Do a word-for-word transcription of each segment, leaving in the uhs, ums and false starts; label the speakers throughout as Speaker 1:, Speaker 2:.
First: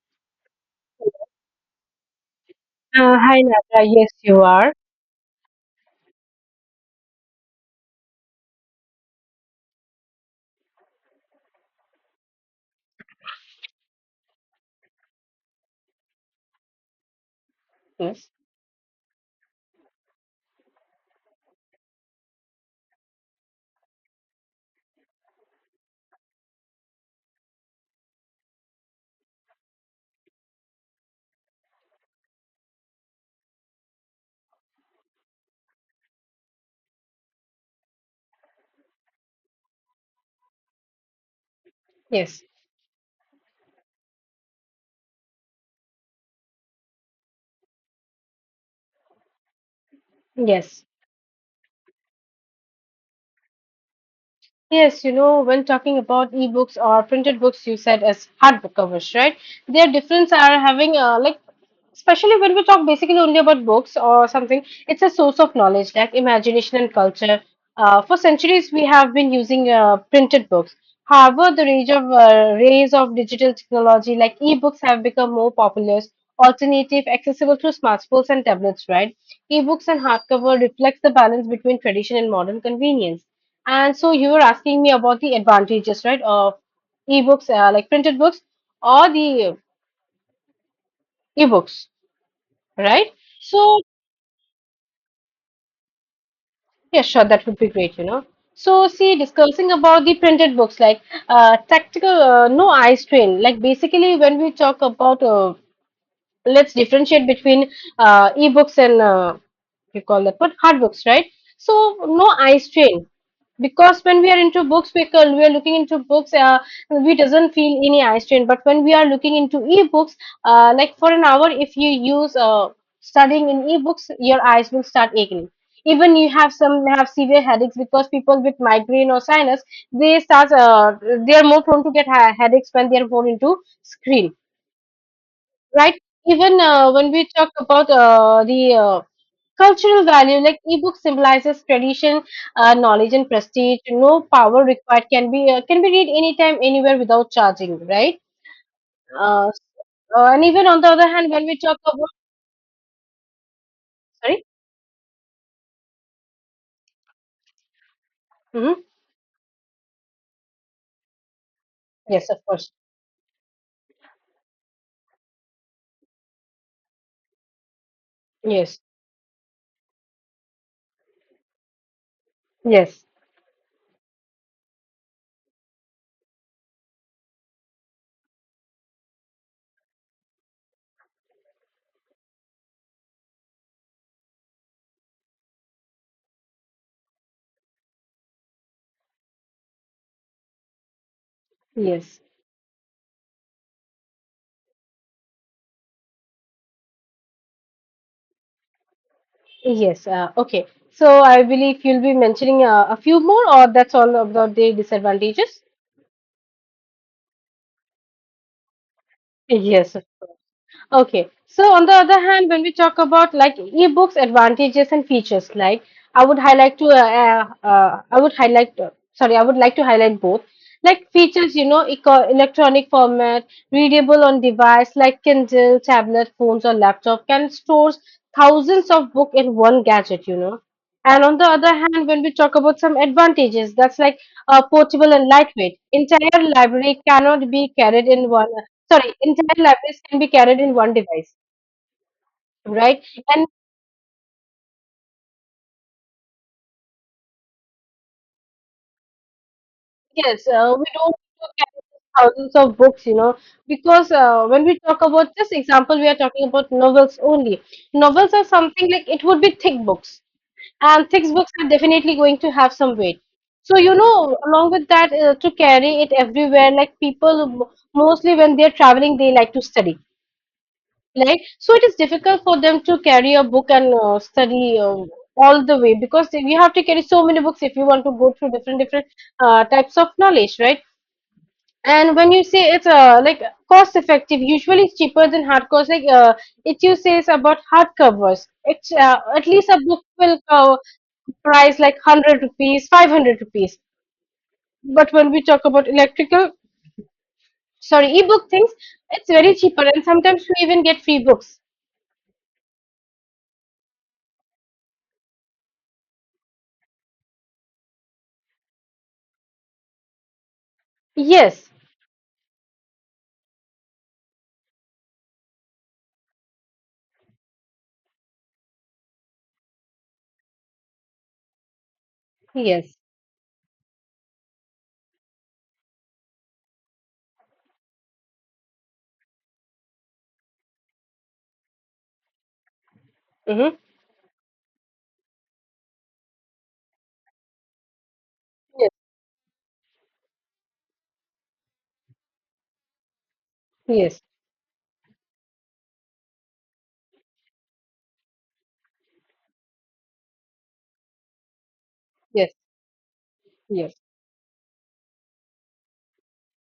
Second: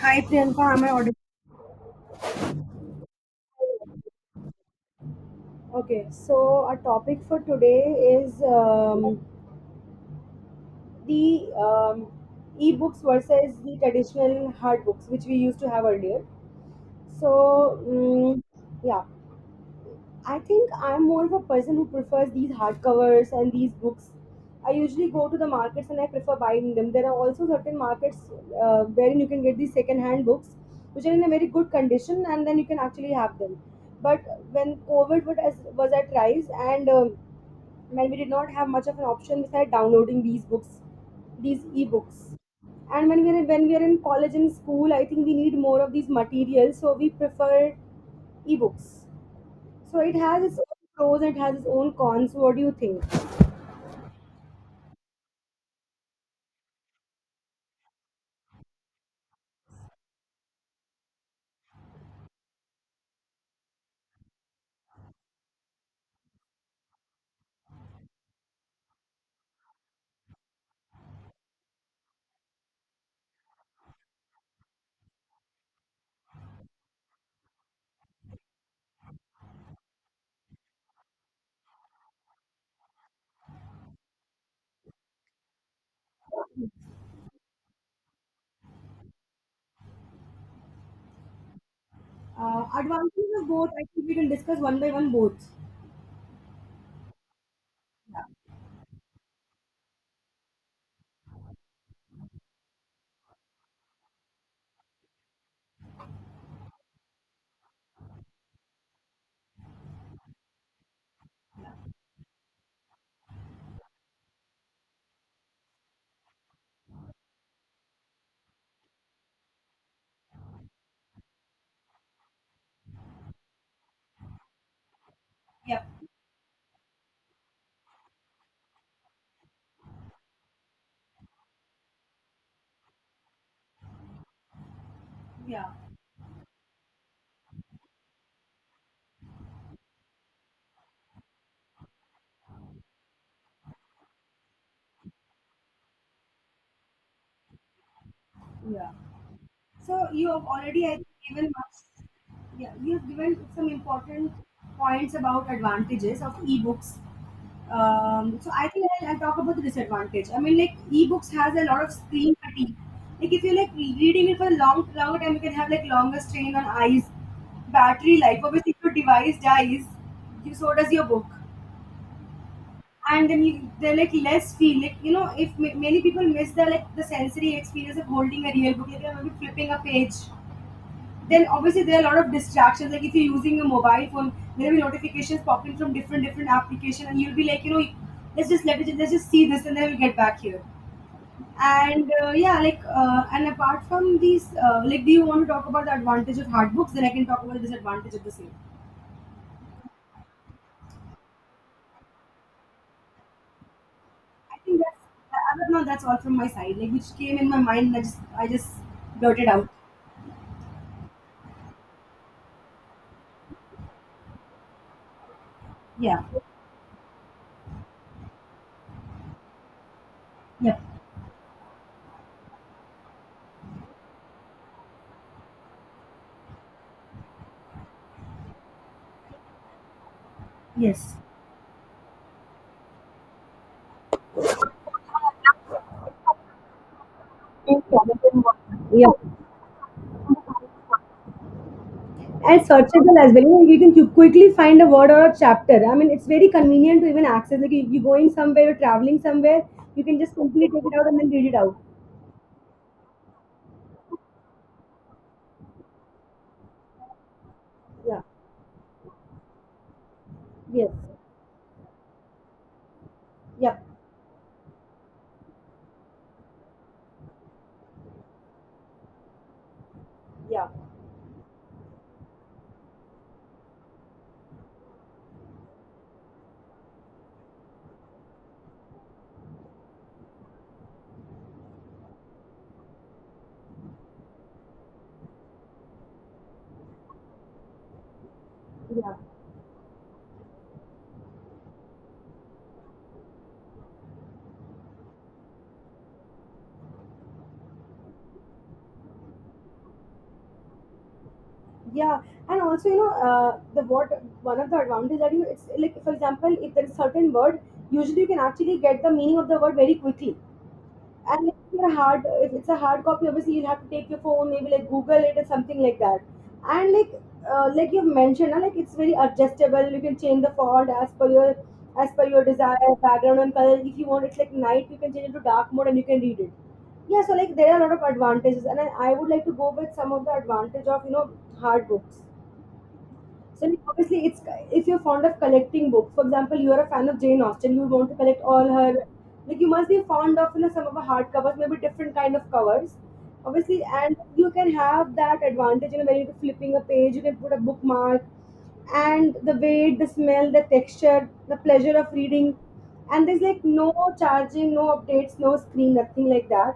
Speaker 1: Hi Priyanka, am I audible?
Speaker 2: Uh, hi, Nata. Yes, you are.
Speaker 1: Okay, so our topic for today is um, the um, e-books versus the traditional hard books, which we used to have earlier. So,
Speaker 2: Yes,
Speaker 1: mm, yeah, I think I'm more of a person who prefers these hardcovers and these books. I usually go to the markets and I prefer buying them. There are also certain markets uh, wherein you can get these second-hand books, which are in a very good condition, and then you can actually have them. But when COVID was as- was at rise, and um, when we did not have much of an option besides downloading these books, these e-books,
Speaker 2: yes,
Speaker 1: and when we're in, when we're in college and school, I think we need more of these materials, so we prefer e-books. So it has its own
Speaker 2: yes,
Speaker 1: pros and it has its own cons. What do you think?
Speaker 2: yes, you know, when talking about ebooks or printed books, you said as hardbook covers, right? Their difference are having, uh, like, especially when we talk basically only about books or something, it's a source of knowledge, like imagination and culture. Uh, for centuries we have been using uh, printed books. However, the range of uh, rays of digital technology, like ebooks, have become more popular alternative, accessible through smartphones and tablets, right? Ebooks and hardcover reflects the balance between tradition and modern convenience. And so you were asking me about the advantages, right, of ebooks, uh, like printed books, or the ebooks,
Speaker 1: Uh,
Speaker 2: right?
Speaker 1: advantages of both.
Speaker 2: So
Speaker 1: I think we can discuss one by one both.
Speaker 2: yeah, sure, that would be great, you know. So, see, discussing about the printed books, like, uh, tactical, uh, no eye strain. Like basically, when we talk about, uh, let's differentiate between uh, ebooks and, uh, you call that what, hard books, right? So, no eye strain, because when we are into books we can, we are looking into books, uh, we doesn't feel any eye strain. But when we are looking into ebooks, uh, like for an hour, if you use, uh, studying in ebooks, your eyes will start aching.
Speaker 1: Yep.
Speaker 2: Even you have some have severe headaches, because people with migraine or sinus, they start uh, they are more prone to get ha- headaches when they are more into screen,
Speaker 1: Yeah.
Speaker 2: right? Even uh, when we talk about uh, the uh, cultural value, like ebook symbolizes tradition, uh, knowledge and prestige. No power required, can be uh, can be read anytime anywhere without charging, right?
Speaker 1: Yeah.
Speaker 2: uh,
Speaker 1: So
Speaker 2: uh,
Speaker 1: you have
Speaker 2: and even on
Speaker 1: already,
Speaker 2: the
Speaker 1: I think,
Speaker 2: other hand
Speaker 1: given
Speaker 2: when we talk about,
Speaker 1: much, yeah, you have given some important
Speaker 2: sorry.
Speaker 1: points about advantages of ebooks. Um, so I
Speaker 2: Hmm.
Speaker 1: think I'll, I'll talk about the disadvantage. I mean, like ebooks has a lot of
Speaker 2: Yes,
Speaker 1: screen
Speaker 2: of course.
Speaker 1: fatigue. Like if you're like re- reading it for a long, longer time, you can have like longer strain on eyes, battery life. Obviously,
Speaker 2: Yes,
Speaker 1: if your device dies, you, so does your book.
Speaker 2: yes,
Speaker 1: And then you, they're like less feel like, you know if ma- many people miss the like the sensory experience of holding a real book, like they're maybe flipping a page, then obviously there are a lot of distractions. Like if you're using a mobile phone, there will be notifications popping from different different application, and you'll be like, you know, let's just let it, let's just see this, and then we'll get back here. And
Speaker 2: yes,
Speaker 1: uh, yeah, like uh, and apart from these, uh, like, do you want to talk about the advantage of hard books? Then I can talk about the disadvantage of the same.
Speaker 2: yes, uh, okay. So I believe you'll be mentioning uh, a few more, or that's all about
Speaker 1: I
Speaker 2: the
Speaker 1: think that's, as
Speaker 2: disadvantages?
Speaker 1: of now, that's all from my side. Like which came in my mind, and I just I just blurted out.
Speaker 2: Yes. Okay. So on the other hand, when we talk about like ebooks advantages and features, like,
Speaker 1: Yeah.
Speaker 2: I would highlight to uh, uh, I would highlight uh, sorry, I would like to highlight both.
Speaker 1: Yep.
Speaker 2: Like features, you know, eco- electronic format, readable on device like Kindle, tablet, phones, or laptop, can store thousands of book in one gadget, you know.
Speaker 1: Yes.
Speaker 2: And on the other hand, when we talk about some advantages, that's like, uh, portable and lightweight. Entire library cannot be carried in one,
Speaker 1: Yeah.
Speaker 2: sorry, entire libraries can be carried in one device,
Speaker 1: And
Speaker 2: right?
Speaker 1: searchable as well.
Speaker 2: And
Speaker 1: You know, you can you quickly find a word or a chapter. I mean, it's very convenient to even access. Like you, you're going somewhere, you're traveling somewhere, you can just
Speaker 2: yes,
Speaker 1: quickly
Speaker 2: uh, we
Speaker 1: take it out
Speaker 2: don't
Speaker 1: and then
Speaker 2: need
Speaker 1: read
Speaker 2: to
Speaker 1: it out.
Speaker 2: carry thousands of books, you know, because uh, when we talk about this example, we are talking about novels only.
Speaker 1: Yeah.
Speaker 2: Novels are something like, it would be thick books,
Speaker 1: Yes.
Speaker 2: and thick books are definitely going to have some weight. So,
Speaker 1: Yep.
Speaker 2: you know, along with that, uh, to carry it everywhere, like people, m- mostly when they're traveling, they like to study.
Speaker 1: Yeah.
Speaker 2: Like, so it is difficult for them to carry a book and uh, study uh, all the way, because they- you have to carry so many books if you want to go through different different uh, types of knowledge, right? And when you say it's, uh, like, cost effective, usually it's cheaper than hardcovers. Like, uh, it you say it's about hardcovers. It's
Speaker 1: Yeah.
Speaker 2: uh, at least a book will, uh, price like one hundred rupees, five hundred rupees. But when we talk about electrical, sorry, ebook things, it's very cheaper, and sometimes we even get free books.
Speaker 1: Yeah. And also, you know, uh, the what one of the advantages that, you know, it's like, for example, if there is certain word, usually you can actually get the meaning of the word very quickly. And if
Speaker 2: Yes,
Speaker 1: you're hard, if it's a hard copy, obviously you'll have to take your phone, maybe like Google it or something like that. And like, uh, like you've mentioned, uh, like it's very adjustable. You can change the font as per your, as per your desire,
Speaker 2: yes.
Speaker 1: background and color. If you want, it's like night. You can change it to dark mode and you can read it. Yeah, so like there are a lot of advantages, and I, I would like to go with some of the advantage of, you know hard books. So
Speaker 2: Mhm.
Speaker 1: like, obviously, it's, if you're fond of collecting books. For example, you are a fan of Jane Austen, you want to collect all
Speaker 2: Yes,
Speaker 1: her. Like you must be fond of, you know some of her hard covers, maybe different kind of covers. Obviously, and
Speaker 2: yes,
Speaker 1: you can have that advantage. You know, when you're flipping a page, you can put a bookmark, and the weight, the smell, the texture, the pleasure of
Speaker 2: yes,
Speaker 1: reading. And there's like no
Speaker 2: yes,
Speaker 1: charging, no updates, no screen, nothing like that.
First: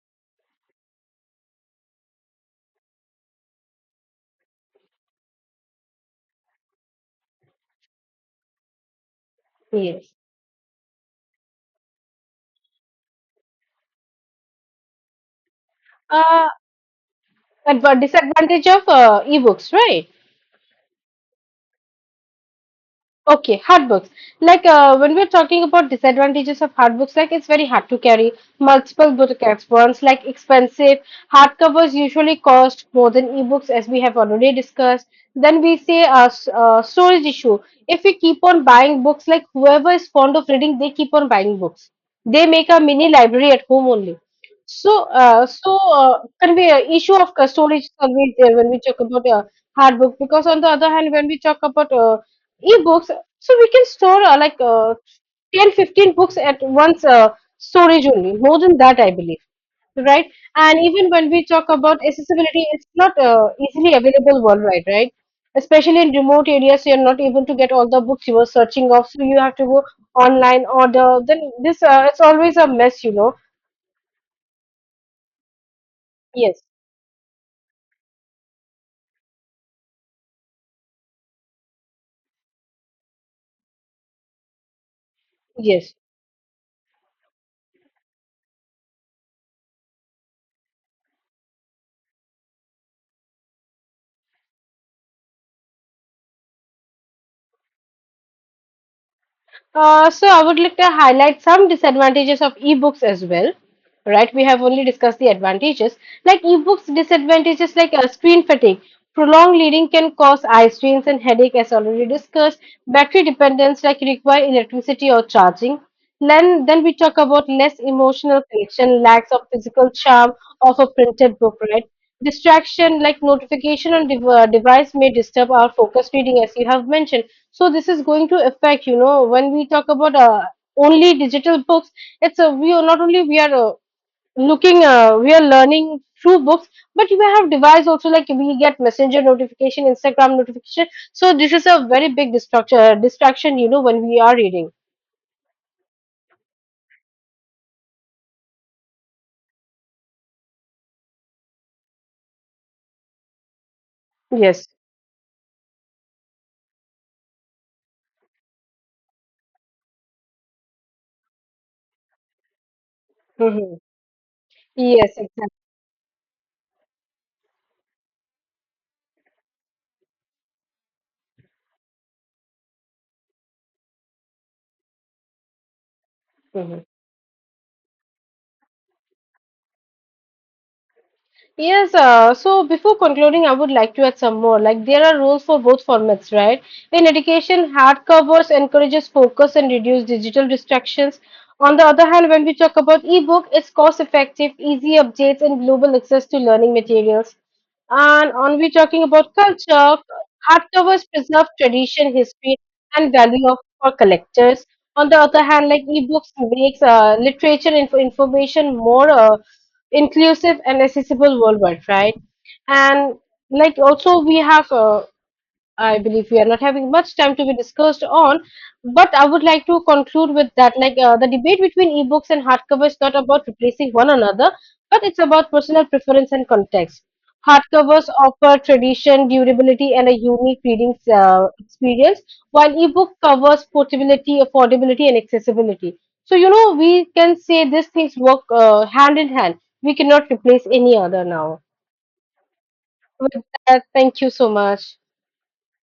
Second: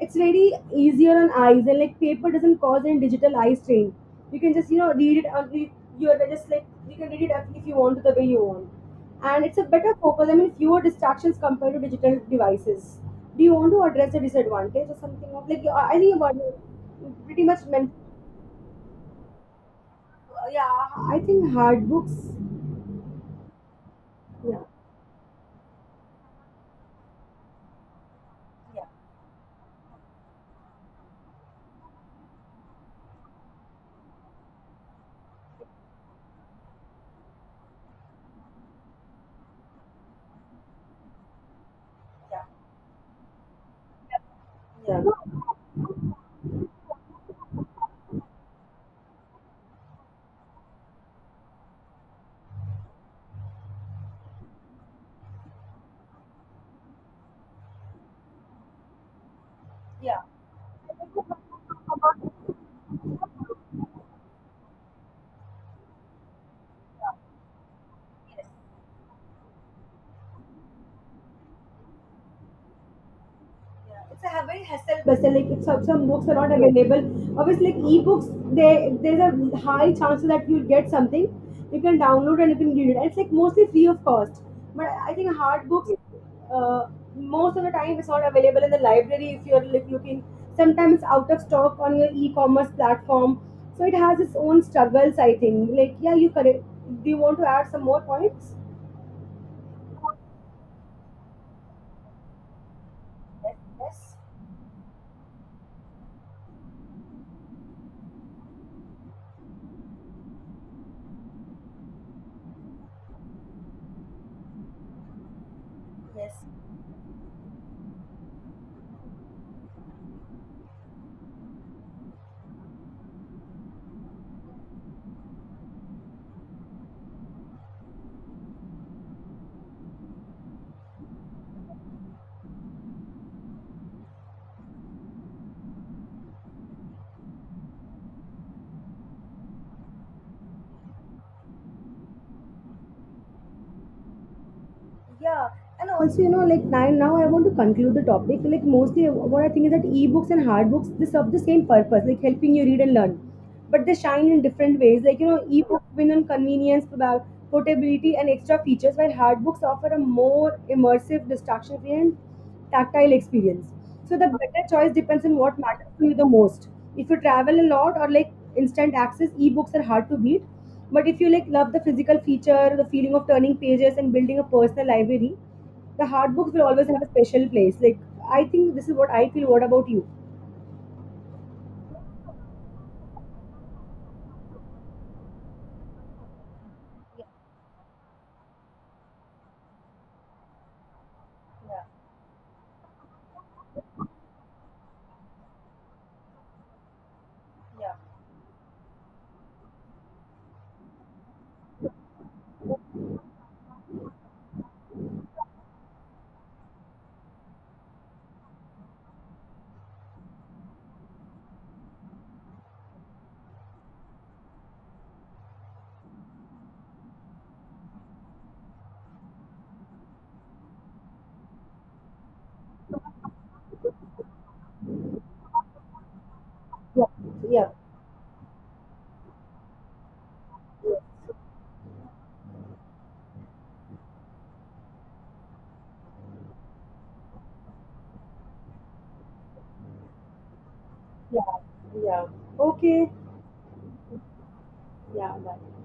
Speaker 1: It's very easier on eyes and like paper doesn't cause any digital eye strain. You can just, you know, read it on the- You're just like you can read it up if you want to the way you want. And it's a better
Speaker 2: yes.
Speaker 1: focus. I mean fewer distractions compared to digital devices. Do you want to address the disadvantage or something of, like I think about,
Speaker 2: Uh,
Speaker 1: pretty much meant,
Speaker 2: adva- Disadvantage of uh, ebooks, right?
Speaker 1: uh, yeah, I think hard books.
Speaker 2: Okay, hard books.
Speaker 1: Yeah.
Speaker 2: Like, uh, when we're talking about disadvantages of hard books, like it's very hard to carry
Speaker 1: Yeah,
Speaker 2: multiple book at once, like expensive. Hardcovers usually cost more than ebooks, as we have already discussed. Then we say a uh, s- uh, storage issue. If we keep on buying books, like whoever is fond of reading, they keep on buying books.
Speaker 1: yeah,
Speaker 2: They make a mini library at home only. So,
Speaker 1: yeah, yeah.
Speaker 2: uh, so uh, convey uh, issue of uh, storage is always there when we talk about uh, hard book. Because on the other hand, when we talk about uh, ebooks, so we can store uh, like uh, ten fifteen books at once, uh, storage only, more than that, I believe,
Speaker 1: Yes. Yeah.
Speaker 2: right? And even when we talk about accessibility, it's not uh, easily available worldwide, right? Especially in remote areas, you're not able to get all the books you were searching of, so you have to go online order. Then this uh, it's always a mess, you know.
Speaker 1: It's a ha- very hassle bustle. Like it's, some some books are not
Speaker 2: Yes,
Speaker 1: available. Obviously, like ebooks, they, there's a high chance that you'll get something. You can download and you can read it. And it's like mostly free of cost. But I think hard books,
Speaker 2: yes.
Speaker 1: uh, most of the time, it's not available in the library if you're like looking. Sometimes it's out of stock on your e-commerce platform. So it has its own struggles, I think. Like yeah, you correct. Do you want to add some more points?
Speaker 2: Uh, so I would like to highlight some disadvantages of ebooks as well.
Speaker 1: Yes.
Speaker 2: Right, we have only discussed the advantages. Like ebooks, disadvantages, like uh, screen fatigue. Prolonged reading can cause eye strains and headache, as already discussed. Battery dependence, like require electricity or charging.
Speaker 1: Yes.
Speaker 2: Then, then we talk about less emotional connection, lacks of physical charm of a printed book. Right, distraction, like notification on dev- uh, device may disturb our focus reading, as you have mentioned. So this is going to affect you know when we talk about uh, only digital books. It's a we are not only, we are uh, looking, uh, we are learning through books, but we have device also, like we get messenger notification, instagram notification. So this is a very big distraction, uh, distraction you know when we are reading.
Speaker 1: Yeah. And also, you know, like now, now I want to conclude the topic. Like mostly, what I think is that ebooks and hard books, they serve the same purpose, like helping you read and learn. But they shine in
Speaker 2: Yes.
Speaker 1: different ways. Like, you know, ebooks win on convenience, proba- portability, and extra features, while hard books offer a more immersive, distraction free, and tactile experience.
Speaker 2: Hmm.
Speaker 1: So, the better choice
Speaker 2: Yes,
Speaker 1: depends on what matters to you the most. If you travel a lot or like instant access, ebooks are hard to beat. But if you like love the physical feature, the feeling of turning pages and building a personal library, the hard books will
Speaker 2: exactly.
Speaker 1: always have a special place. Like I think this is what I feel. What about you?
Speaker 2: Yes, uh, so before concluding, I would like to add some more. Like, there are rules for both formats, right? In education, hard covers encourages focus and reduce digital distractions. On the other hand, when we talk about ebook, it's cost effective, easy updates, and global access to learning materials. And on we talking about culture, hardcovers preserve tradition, history, and value of for collectors. On the other hand, like ebooks makes uh, literature and info information more uh, inclusive and accessible worldwide, right? And, like also, we have, uh, I believe we are not having much time to be discussed on, but I would like to conclude with that. Like, uh, the debate between ebooks and hardcover is not about replacing one another, but it's about personal preference and context.
Speaker 1: Yeah,
Speaker 2: Hardcovers offer tradition, durability, and a unique
Speaker 1: yeah.
Speaker 2: reading uh, experience, while ebook covers portability, affordability, and accessibility. So, you know, we can say these things work uh, hand in hand. We cannot replace any other
Speaker 1: Yeah,
Speaker 2: now.
Speaker 1: yeah. Okay.
Speaker 2: With that, thank you so much.
Speaker 1: Yeah, bye.